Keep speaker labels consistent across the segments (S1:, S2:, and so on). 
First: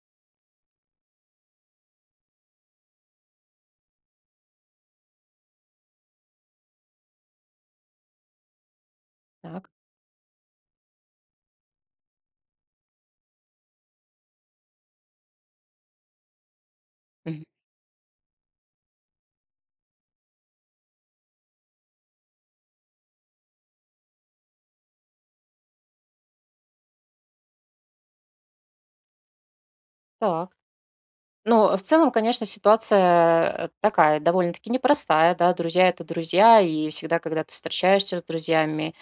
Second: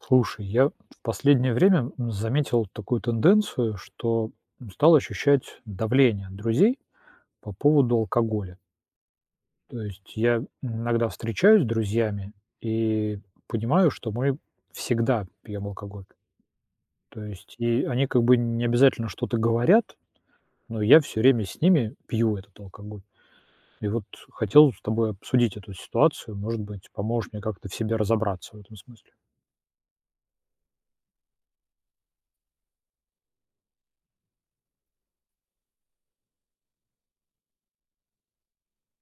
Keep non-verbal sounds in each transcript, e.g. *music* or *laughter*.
S1: Слушай, я в последнее время заметил такую тенденцию, что стал ощущать давление от друзей по поводу алкоголя.
S2: Так.
S1: То есть я иногда встречаюсь с друзьями и понимаю, что мы всегда пьем алкоголь. То
S2: Мгм.
S1: есть и они как бы не обязательно что-то говорят, но я все время с ними пью этот алкоголь. И вот хотел с тобой обсудить эту ситуацию, может быть, поможешь мне как-то в себе разобраться в этом смысле.
S2: Так. Ну, в целом, конечно, ситуация, такая довольно-таки непростая, да. Друзья — это друзья, и всегда, когда ты встречаешься с друзьями,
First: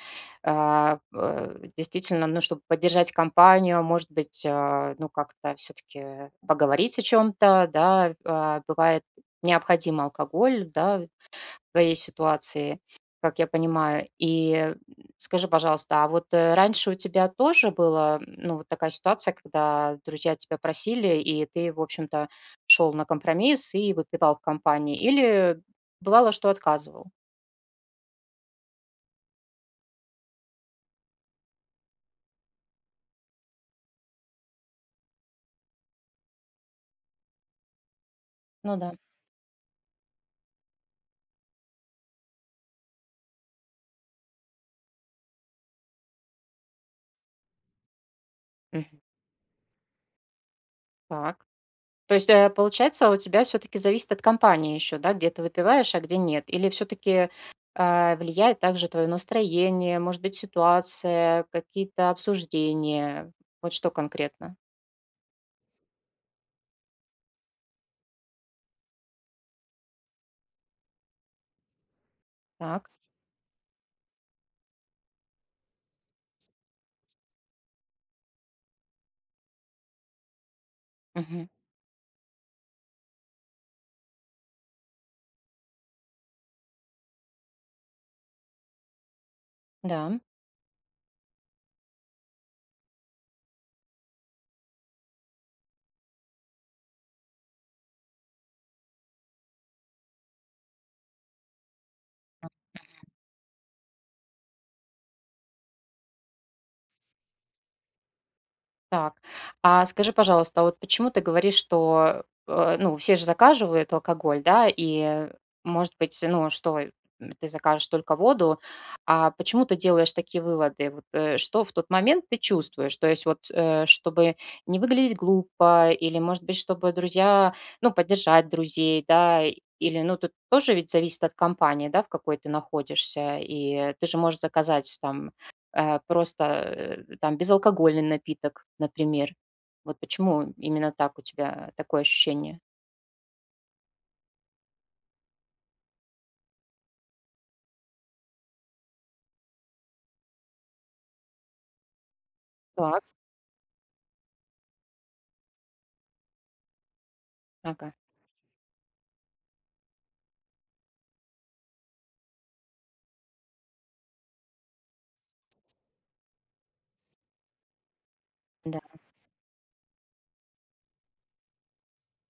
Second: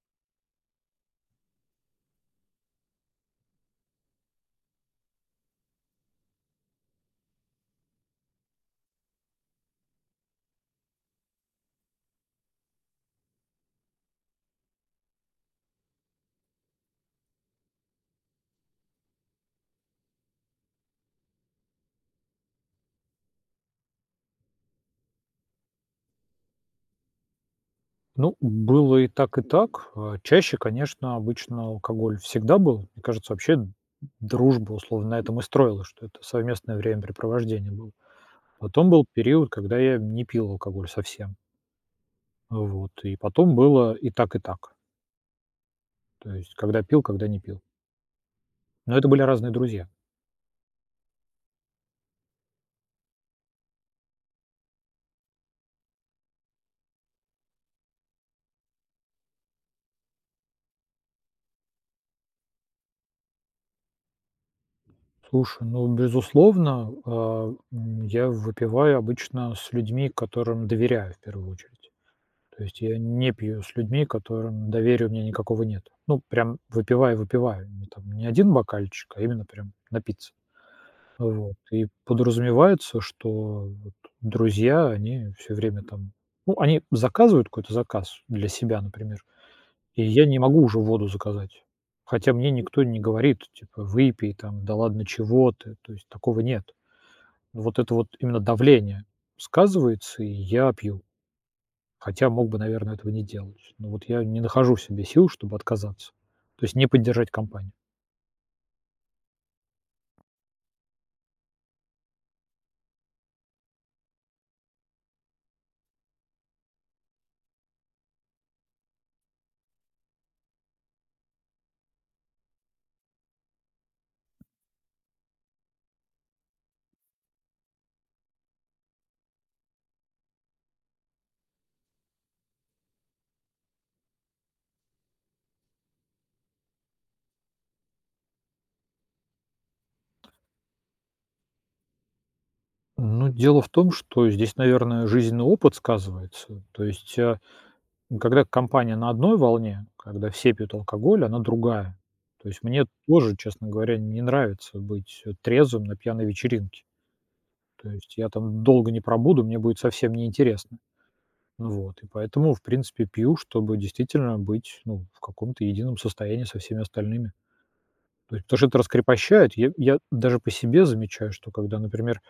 S2: действительно, ну, чтобы поддержать компанию, может быть, ну, как-то все таки поговорить о чем то, да. Бывает необходим алкоголь, да. Твоей ситуации, как я понимаю. И, скажи, пожалуйста, а вот, раньше у тебя тоже была, ну, вот такая ситуация, когда друзья тебя просили, и ты, в общем-то, шел на компромисс и выпивал в компании? Или бывало, что отказывал?
S1: Ну, было и так, и так. Чаще, конечно, обычно алкоголь всегда был. Мне кажется, вообще дружба условно на этом и строилась, что это совместное времяпрепровождение было.
S2: Ну
S1: Потом
S2: да.
S1: был период, когда я не пил алкоголь совсем. Вот. И потом было и так, и так. То есть, когда пил, когда не пил.
S2: Мгм.
S1: Но это были разные друзья.
S2: Так. То есть, получается, у тебя все-таки зависит от компании еще, да, где ты выпиваешь, а где нет? Или все-таки влияет также твое настроение, может быть, ситуация, какие-то обсуждения? Вот что конкретно?
S1: Слушай, ну, безусловно, я выпиваю обычно с людьми, которым доверяю в первую очередь. То есть
S2: Так,
S1: я не пью с людьми, которым доверия у меня никакого нет. Ну, прям выпиваю-выпиваю. Не там не 1 бокальчик, а именно прям напиться.
S2: мгм,
S1: Вот. И подразумевается, что вот друзья, они все время там ну, они заказывают какой-то заказ для себя, например, и
S2: да,
S1: я не могу уже воду заказать. Хотя мне никто не говорит, типа: "Выпей там, да ладно, чего ты?" То есть такого нет. Вот это вот именно давление сказывается, и я пью. Хотя мог бы, наверное, этого не делать. Но вот я не нахожу в себе сил, чтобы отказаться. То есть не поддержать компанию.
S2: так. А скажи, пожалуйста, а вот почему ты говоришь, что, ну, все же заказывают алкоголь, да, и, может быть, ну, что ты закажешь только воду, а почему ты делаешь такие выводы? Вот, что в тот момент ты чувствуешь? То есть вот, чтобы не выглядеть глупо, или, может быть, чтобы друзья, ну, поддержать друзей, да, или, ну, тут тоже ведь зависит от компании, да, в какой ты находишься, и ты же можешь заказать там просто, там безалкогольный напиток, например. Вот почему именно так у тебя такое ощущение?
S1: Ну, дело в том, что здесь, наверное, жизненный опыт сказывается. То есть, когда компания на одной волне, когда все пьют алкоголь, она другая. То есть мне
S2: Так,
S1: тоже, честно говоря, не нравится быть трезвым на пьяной вечеринке. То
S2: ага,
S1: есть я там долго не пробуду, мне будет совсем неинтересно. Ну вот. И поэтому, в принципе, пью, чтобы действительно быть ну, в каком-то едином состоянии со всеми остальными. То есть, потому что это
S2: да,
S1: раскрепощает. Я даже по себе замечаю, что когда, например,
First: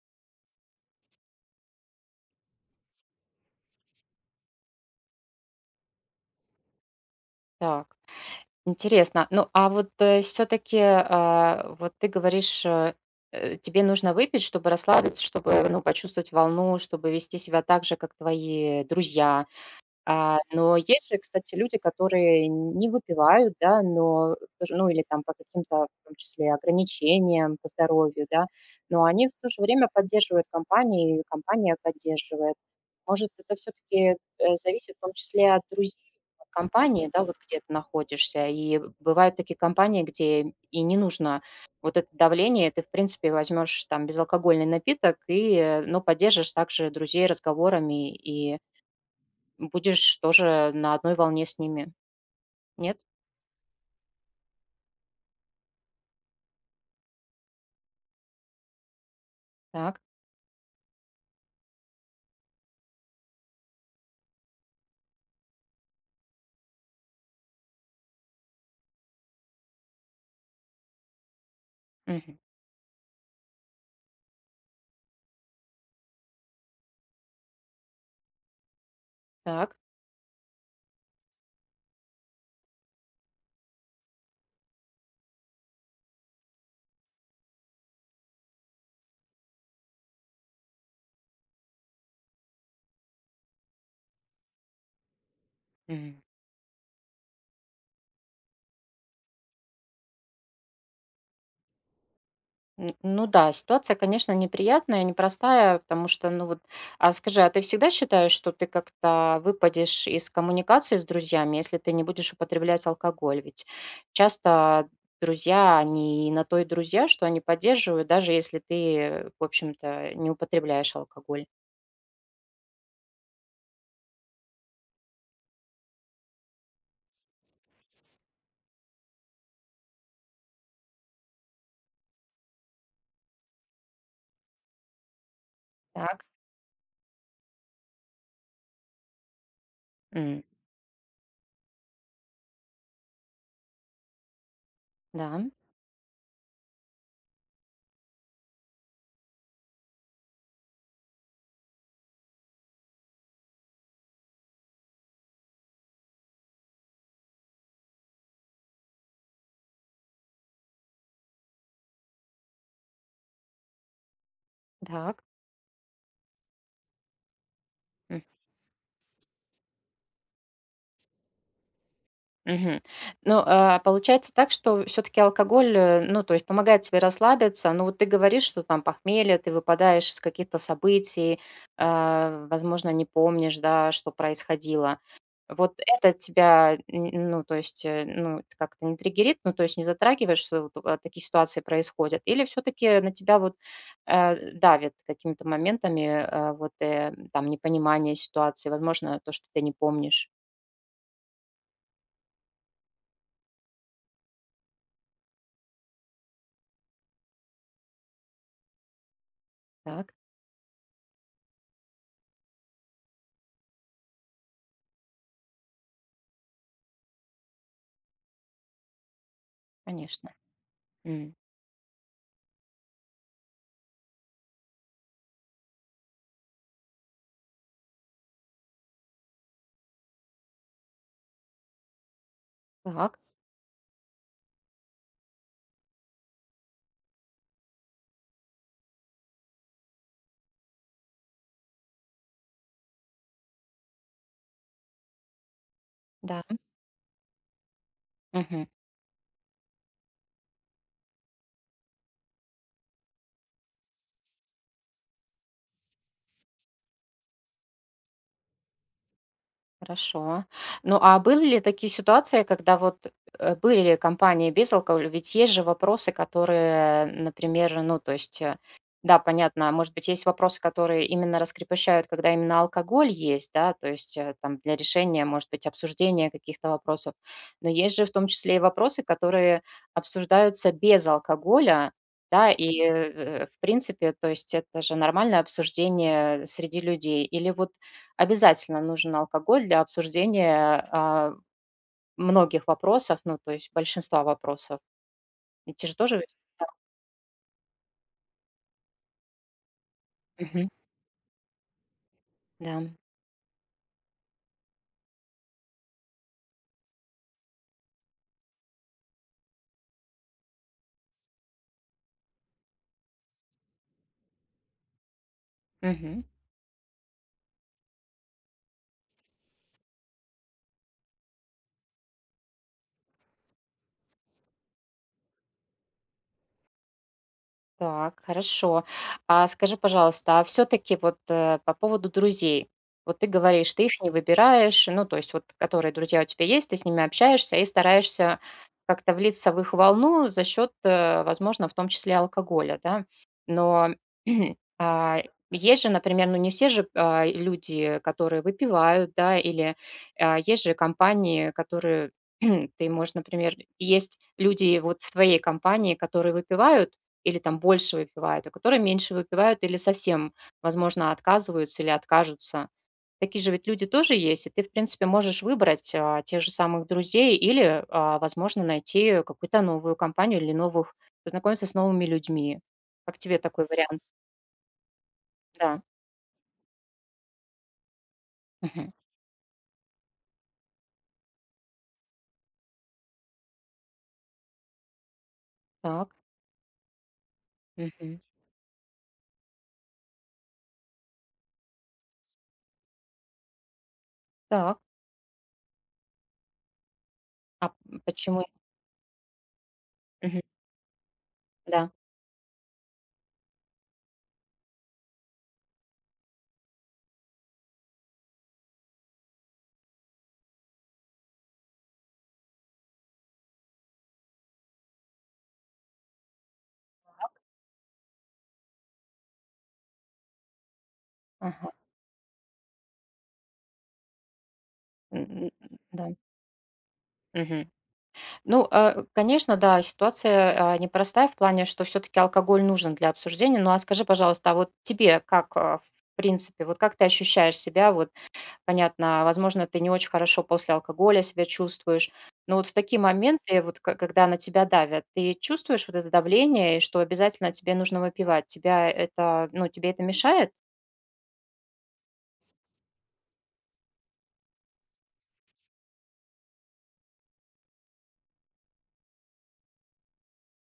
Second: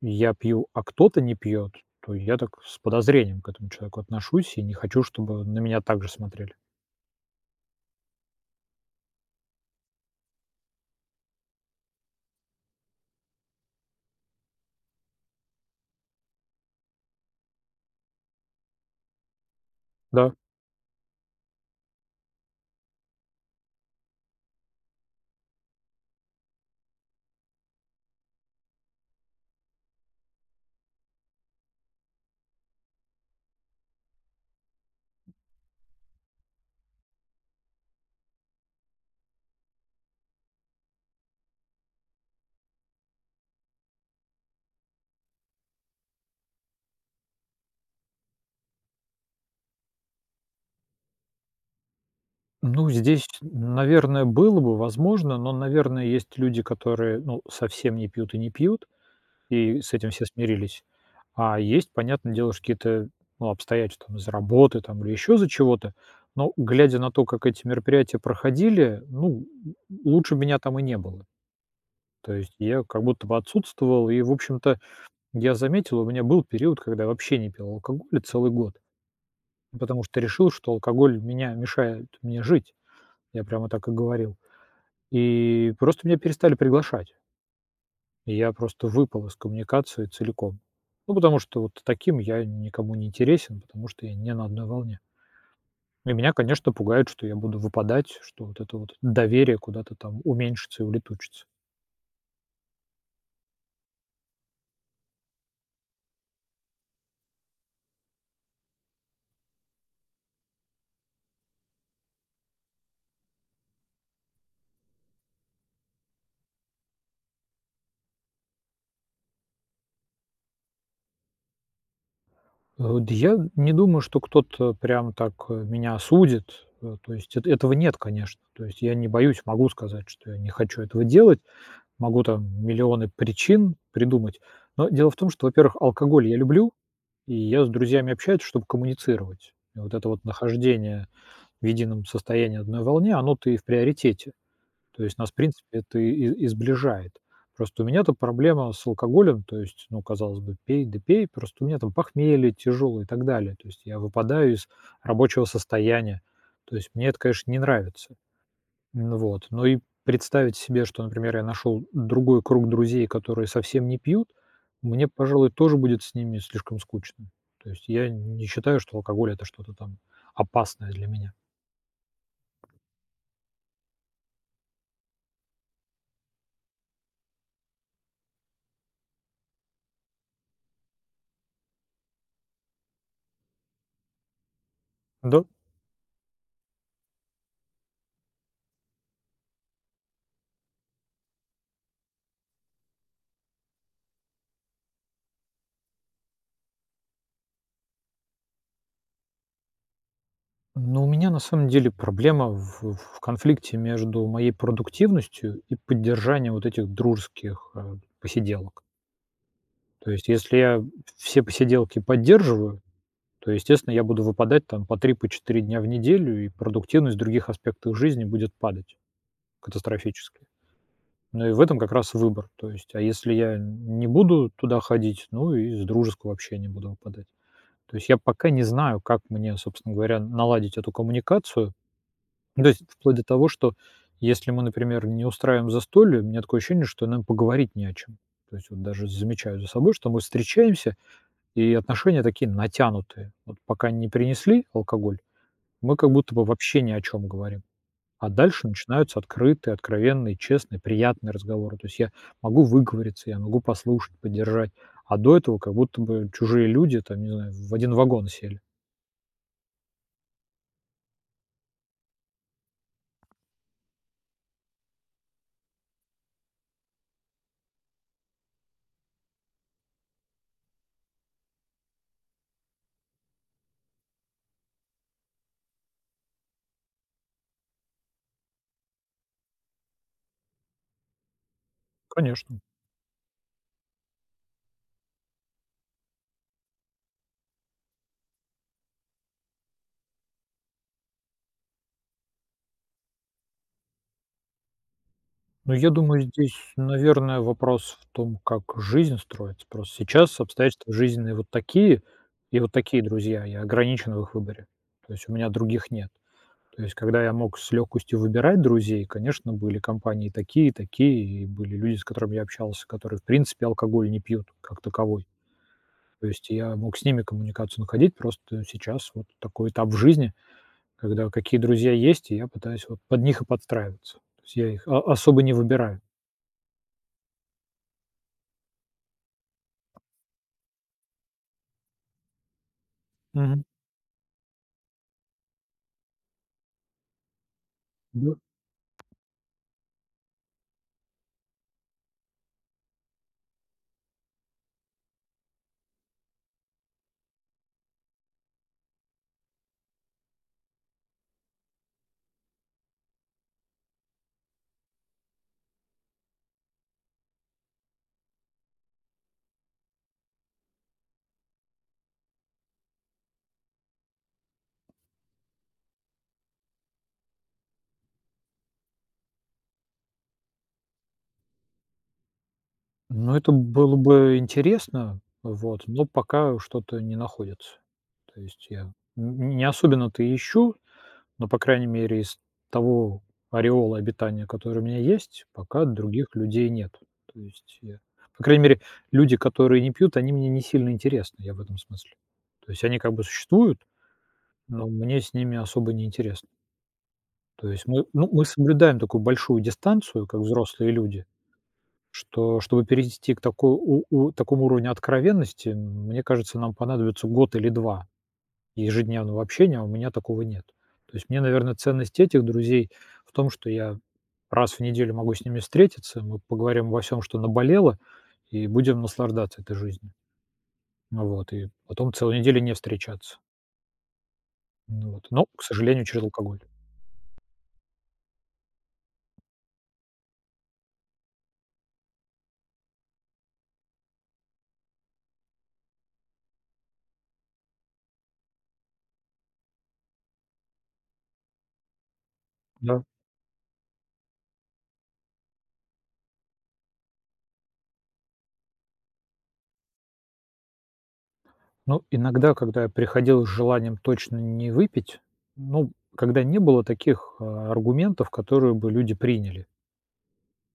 S1: я пью, а кто-то не пьет, то я так с подозрением к этому человеку отношусь и не хочу, чтобы на меня так же смотрели.
S2: так. Интересно. Ну, а вот, все таки вот ты говоришь, тебе нужно выпить, чтобы расслабиться, чтобы, ну, почувствовать волну, чтобы вести себя так же, как твои друзья.
S1: Да.
S2: Но есть же, кстати, люди, которые не выпивают, да, но тоже, ну, или там по каким-то, в том числе, ограничениям по здоровью, да, но они в то же время поддерживают компанию, и компания поддерживает. Может, это все-таки зависит в том числе от друзей, от компании, да, вот где ты находишься. И бывают такие компании, где и не нужно вот это давление, ты, в принципе, возьмешь там безалкогольный напиток и, ну, поддержишь также друзей разговорами и будешь тоже на одной волне с ними.
S1: Ну,
S2: Нет?
S1: здесь, наверное, было бы возможно, но, наверное, есть люди, которые, ну, совсем не пьют и не пьют, и с
S2: Так.
S1: этим все смирились. А есть, понятное дело, что какие-то, ну, обстоятельства там из работы там или еще за чего-то. Но глядя на то, как эти мероприятия проходили, ну, лучше меня там и не было. То
S2: Мгм.
S1: есть я как будто бы отсутствовал, и, в общем-то, я заметил, у меня был период, когда я вообще не пил алкоголь целый год,
S2: Так.
S1: потому что решил, что алкоголь меня мешает мне жить. Я прямо так и говорил. И просто меня перестали приглашать. И я просто выпал из коммуникации целиком. Ну, потому что вот таким я никому не интересен, потому что я не на одной волне. И
S2: Мгм.
S1: меня, конечно, пугает, что я буду выпадать, что вот это вот доверие куда-то там уменьшится и улетучится.
S2: Ну да, ситуация, конечно, неприятная, непростая, потому что, ну вот, а скажи, а ты всегда считаешь, что ты как-то выпадешь из коммуникации с друзьями, если ты не будешь употреблять алкоголь? Ведь часто друзья, они на то и друзья, что они поддерживают, даже если ты, в общем-то, не употребляешь алкоголь.
S1: Вот я не думаю, что кто-то прям так, меня осудит. Э, то есть эт этого нет, конечно. То есть я не боюсь, могу сказать, что я не хочу этого делать. Могу там миллионы причин придумать. Но дело в том, что, во-первых,
S2: Так.
S1: алкоголь я люблю, и я с друзьями общаюсь, чтобы коммуницировать. И вот это вот
S2: М,
S1: нахождение в едином состоянии, одной волне, оно-то и в приоритете. То есть
S2: да,
S1: нас, в принципе, это и сближает. Просто у меня то проблема с алкоголем, то есть, ну, казалось бы, пей да пей, просто у меня там похмелье тяжелое и так далее. То есть я выпадаю из рабочего состояния. То есть мне это, конечно, не нравится. Вот. Но и представить себе, что, например, я нашел другой круг друзей, которые совсем не пьют, мне,
S2: так.
S1: пожалуй, тоже будет с ними слишком скучно. То есть я не считаю, что алкоголь — это что-то там опасное для меня.
S2: Мгм. Ну, получается так, что все таки алкоголь, ну, то есть помогает тебе расслабиться. Но вот ты говоришь, что там похмелье, ты выпадаешь из каких-то событий, а, возможно, не помнишь, да, что происходило.
S1: Да.
S2: Вот это тебя, н ну, то есть, ну, как-то не триггерит, ну, то есть не затрагиваешь, что вот, такие ситуации происходят? Или все таки на тебя вот, давит какими-то моментами, вот, там непонимание ситуации, возможно, то, что ты не помнишь?
S1: Ну, у меня на самом деле проблема в конфликте между моей продуктивностью и поддержанием вот этих дружеских, посиделок.
S2: Так,
S1: То есть если я все посиделки поддерживаю, то, естественно, я буду выпадать там по 3 по 4 дня в неделю, и продуктивность в других аспектах жизни будет падать
S2: конечно.
S1: катастрофически. Ну и в этом как раз выбор. То есть, а если я не буду туда ходить, ну, и с дружеского общения буду выпадать. То есть я пока не знаю, как мне, собственно говоря, наладить эту коммуникацию. Ну, то есть вплоть
S2: Так,
S1: до того, что если мы, например, не устраиваем застолье, у меня такое ощущение, что нам поговорить не о чем. То есть вот даже замечаю за собой, что мы встречаемся, и отношения такие натянутые. Вот пока не принесли алкоголь, мы как будто
S2: да,
S1: бы вообще ни о чем говорим. А
S2: мгм,
S1: дальше начинаются открытые, откровенные, честные, приятные разговоры. То есть я могу выговориться, я могу послушать, поддержать. А до этого как будто бы чужие люди, там, не знаю, в один вагон сели.
S2: хорошо. Ну, а были ли такие ситуации, когда вот, были ли компании без алкоголя? Ведь есть же вопросы, которые, например, ну, то есть, да, понятно, а может быть, есть вопросы, которые именно раскрепощают, когда именно алкоголь есть, да, то есть, там для решения, может быть, обсуждения каких-то вопросов. Но есть же в том числе и вопросы, которые обсуждаются без алкоголя, да,
S1: Конечно.
S2: и, в принципе, то есть это же нормальное обсуждение среди людей. Или вот обязательно нужен алкоголь для обсуждения, многих вопросов, ну, то есть большинства вопросов.
S1: Ну,
S2: Ведь те
S1: я
S2: же тоже
S1: думаю,
S2: ведь
S1: здесь,
S2: да.
S1: наверное, вопрос в том, как жизнь строится. Просто сейчас
S2: Мгм.
S1: обстоятельства жизненные вот такие, и вот
S2: Да.
S1: такие друзья. Я ограничен в их выборе. То есть у меня других нет. То есть когда я мог с легкостью выбирать друзей, конечно, были компании такие, такие, и были люди, с которыми я общался, которые, в принципе, алкоголь не пьют как таковой.
S2: Мгм.
S1: То есть я мог с ними коммуникацию находить, просто сейчас вот такой этап в жизни, когда какие друзья есть, и я пытаюсь вот под них и подстраиваться. То есть я их особо не выбираю.
S2: Так, хорошо. А скажи, пожалуйста, а всё-таки вот, по поводу друзей. Вот ты
S1: Мгм.
S2: говоришь, ты их не выбираешь, ну, то есть вот которые друзья у тебя есть, ты с ними общаешься и
S1: Ну
S2: стараешься как-то влиться в их волну за счет, возможно, в том числе алкоголя, да. Но, *clears throat* а, есть же, например, ну, не все же, люди, которые выпивают, да, или, есть же компании, которые *clears throat* ты можешь, например, есть люди вот в твоей компании, которые выпивают, или там больше выпивают, а которые меньше выпивают или совсем, возможно, отказываются или откажутся. Такие же ведь люди тоже есть, и ты, в принципе, можешь выбрать тех же самых друзей или, возможно, найти какую-то новую компанию или новых, познакомиться с новыми людьми. Как
S1: ну,
S2: тебе
S1: это
S2: такой
S1: было
S2: вариант?
S1: бы интересно,
S2: Да.
S1: вот, но пока что-то не находится. То есть
S2: Мгм.
S1: я н не особенно-то и ищу, но, по крайней мере, из того ореола обитания, который у меня есть, пока
S2: Так.
S1: других людей нет. То есть я
S2: Мгм.
S1: по крайней мере, люди, которые не пьют, они мне не сильно интересны, я в этом смысле. То есть они как бы существуют,
S2: Так.
S1: но мне с ними особо не интересно.
S2: А
S1: То есть мы ну,
S2: почему?
S1: мы соблюдаем такую большую дистанцию,
S2: Мгм.
S1: как взрослые люди.
S2: Да.
S1: Чтобы перейти к такой, у такому уровню откровенности, мне кажется, нам понадобится год или 2 ежедневного общения, а у меня такого нет. То есть мне, наверное, ценность этих друзей в том, что я раз в неделю могу с ними встретиться, мы поговорим обо всем, что наболело, и будем наслаждаться этой жизнью. Ну вот,
S2: Ага.
S1: и потом целую неделю не встречаться. Ну
S2: М,
S1: вот, но,
S2: м,
S1: к
S2: да.
S1: сожалению, через алкоголь.
S2: Мгм. Ну, конечно, да, ситуация, непростая в плане, что все таки алкоголь нужен для обсуждения. Ну, а скажи, пожалуйста, а вот тебе как, в принципе, вот как ты ощущаешь себя? Вот понятно, возможно, ты не очень хорошо после алкоголя себя чувствуешь, но вот в такие
S1: Да.
S2: моменты, вот к когда на тебя давят, ты чувствуешь вот это давление, и что обязательно тебе нужно выпивать? Тебя это, ну, тебе это мешает?
S1: Ну, иногда, когда я приходил с желанием точно не выпить, ну, когда не было таких аргументов, которые бы люди приняли.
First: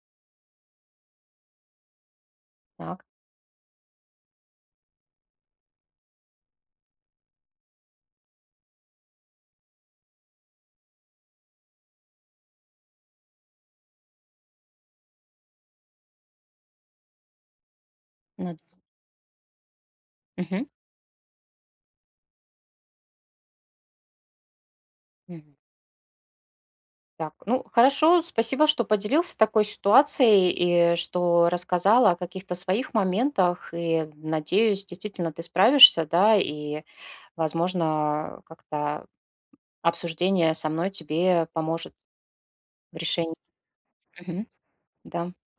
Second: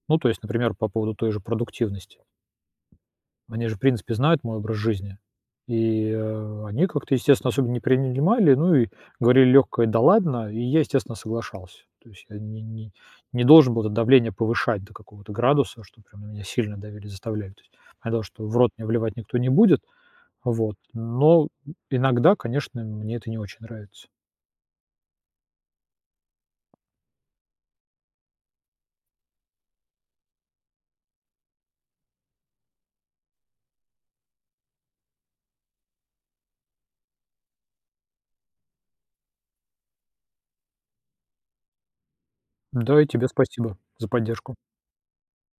S1: Ну, то есть, например, по поводу той же продуктивности.
S2: Так,
S1: Они же, в принципе, знают мой образ жизни. И они как-то, естественно, особенно не принимали, ну и говорили легкое «да ладно», и я, естественно, соглашался. То есть я не должен был это давление повышать до какого-то градуса, что прям на меня сильно давили, заставляли. То есть понятно, что
S2: ну,
S1: в рот мне вливать никто не будет, вот. Но иногда, конечно, мне это не очень нравится.
S2: мгм. Так, ну хорошо, спасибо, что поделился такой ситуацией и что рассказала о каких-то своих моментах. И надеюсь, действительно ты справишься, да, и, возможно, как-то обсуждение со мной тебе поможет в
S1: Да, и тебе
S2: решении.
S1: спасибо за
S2: Мгм.
S1: поддержку.
S2: Да.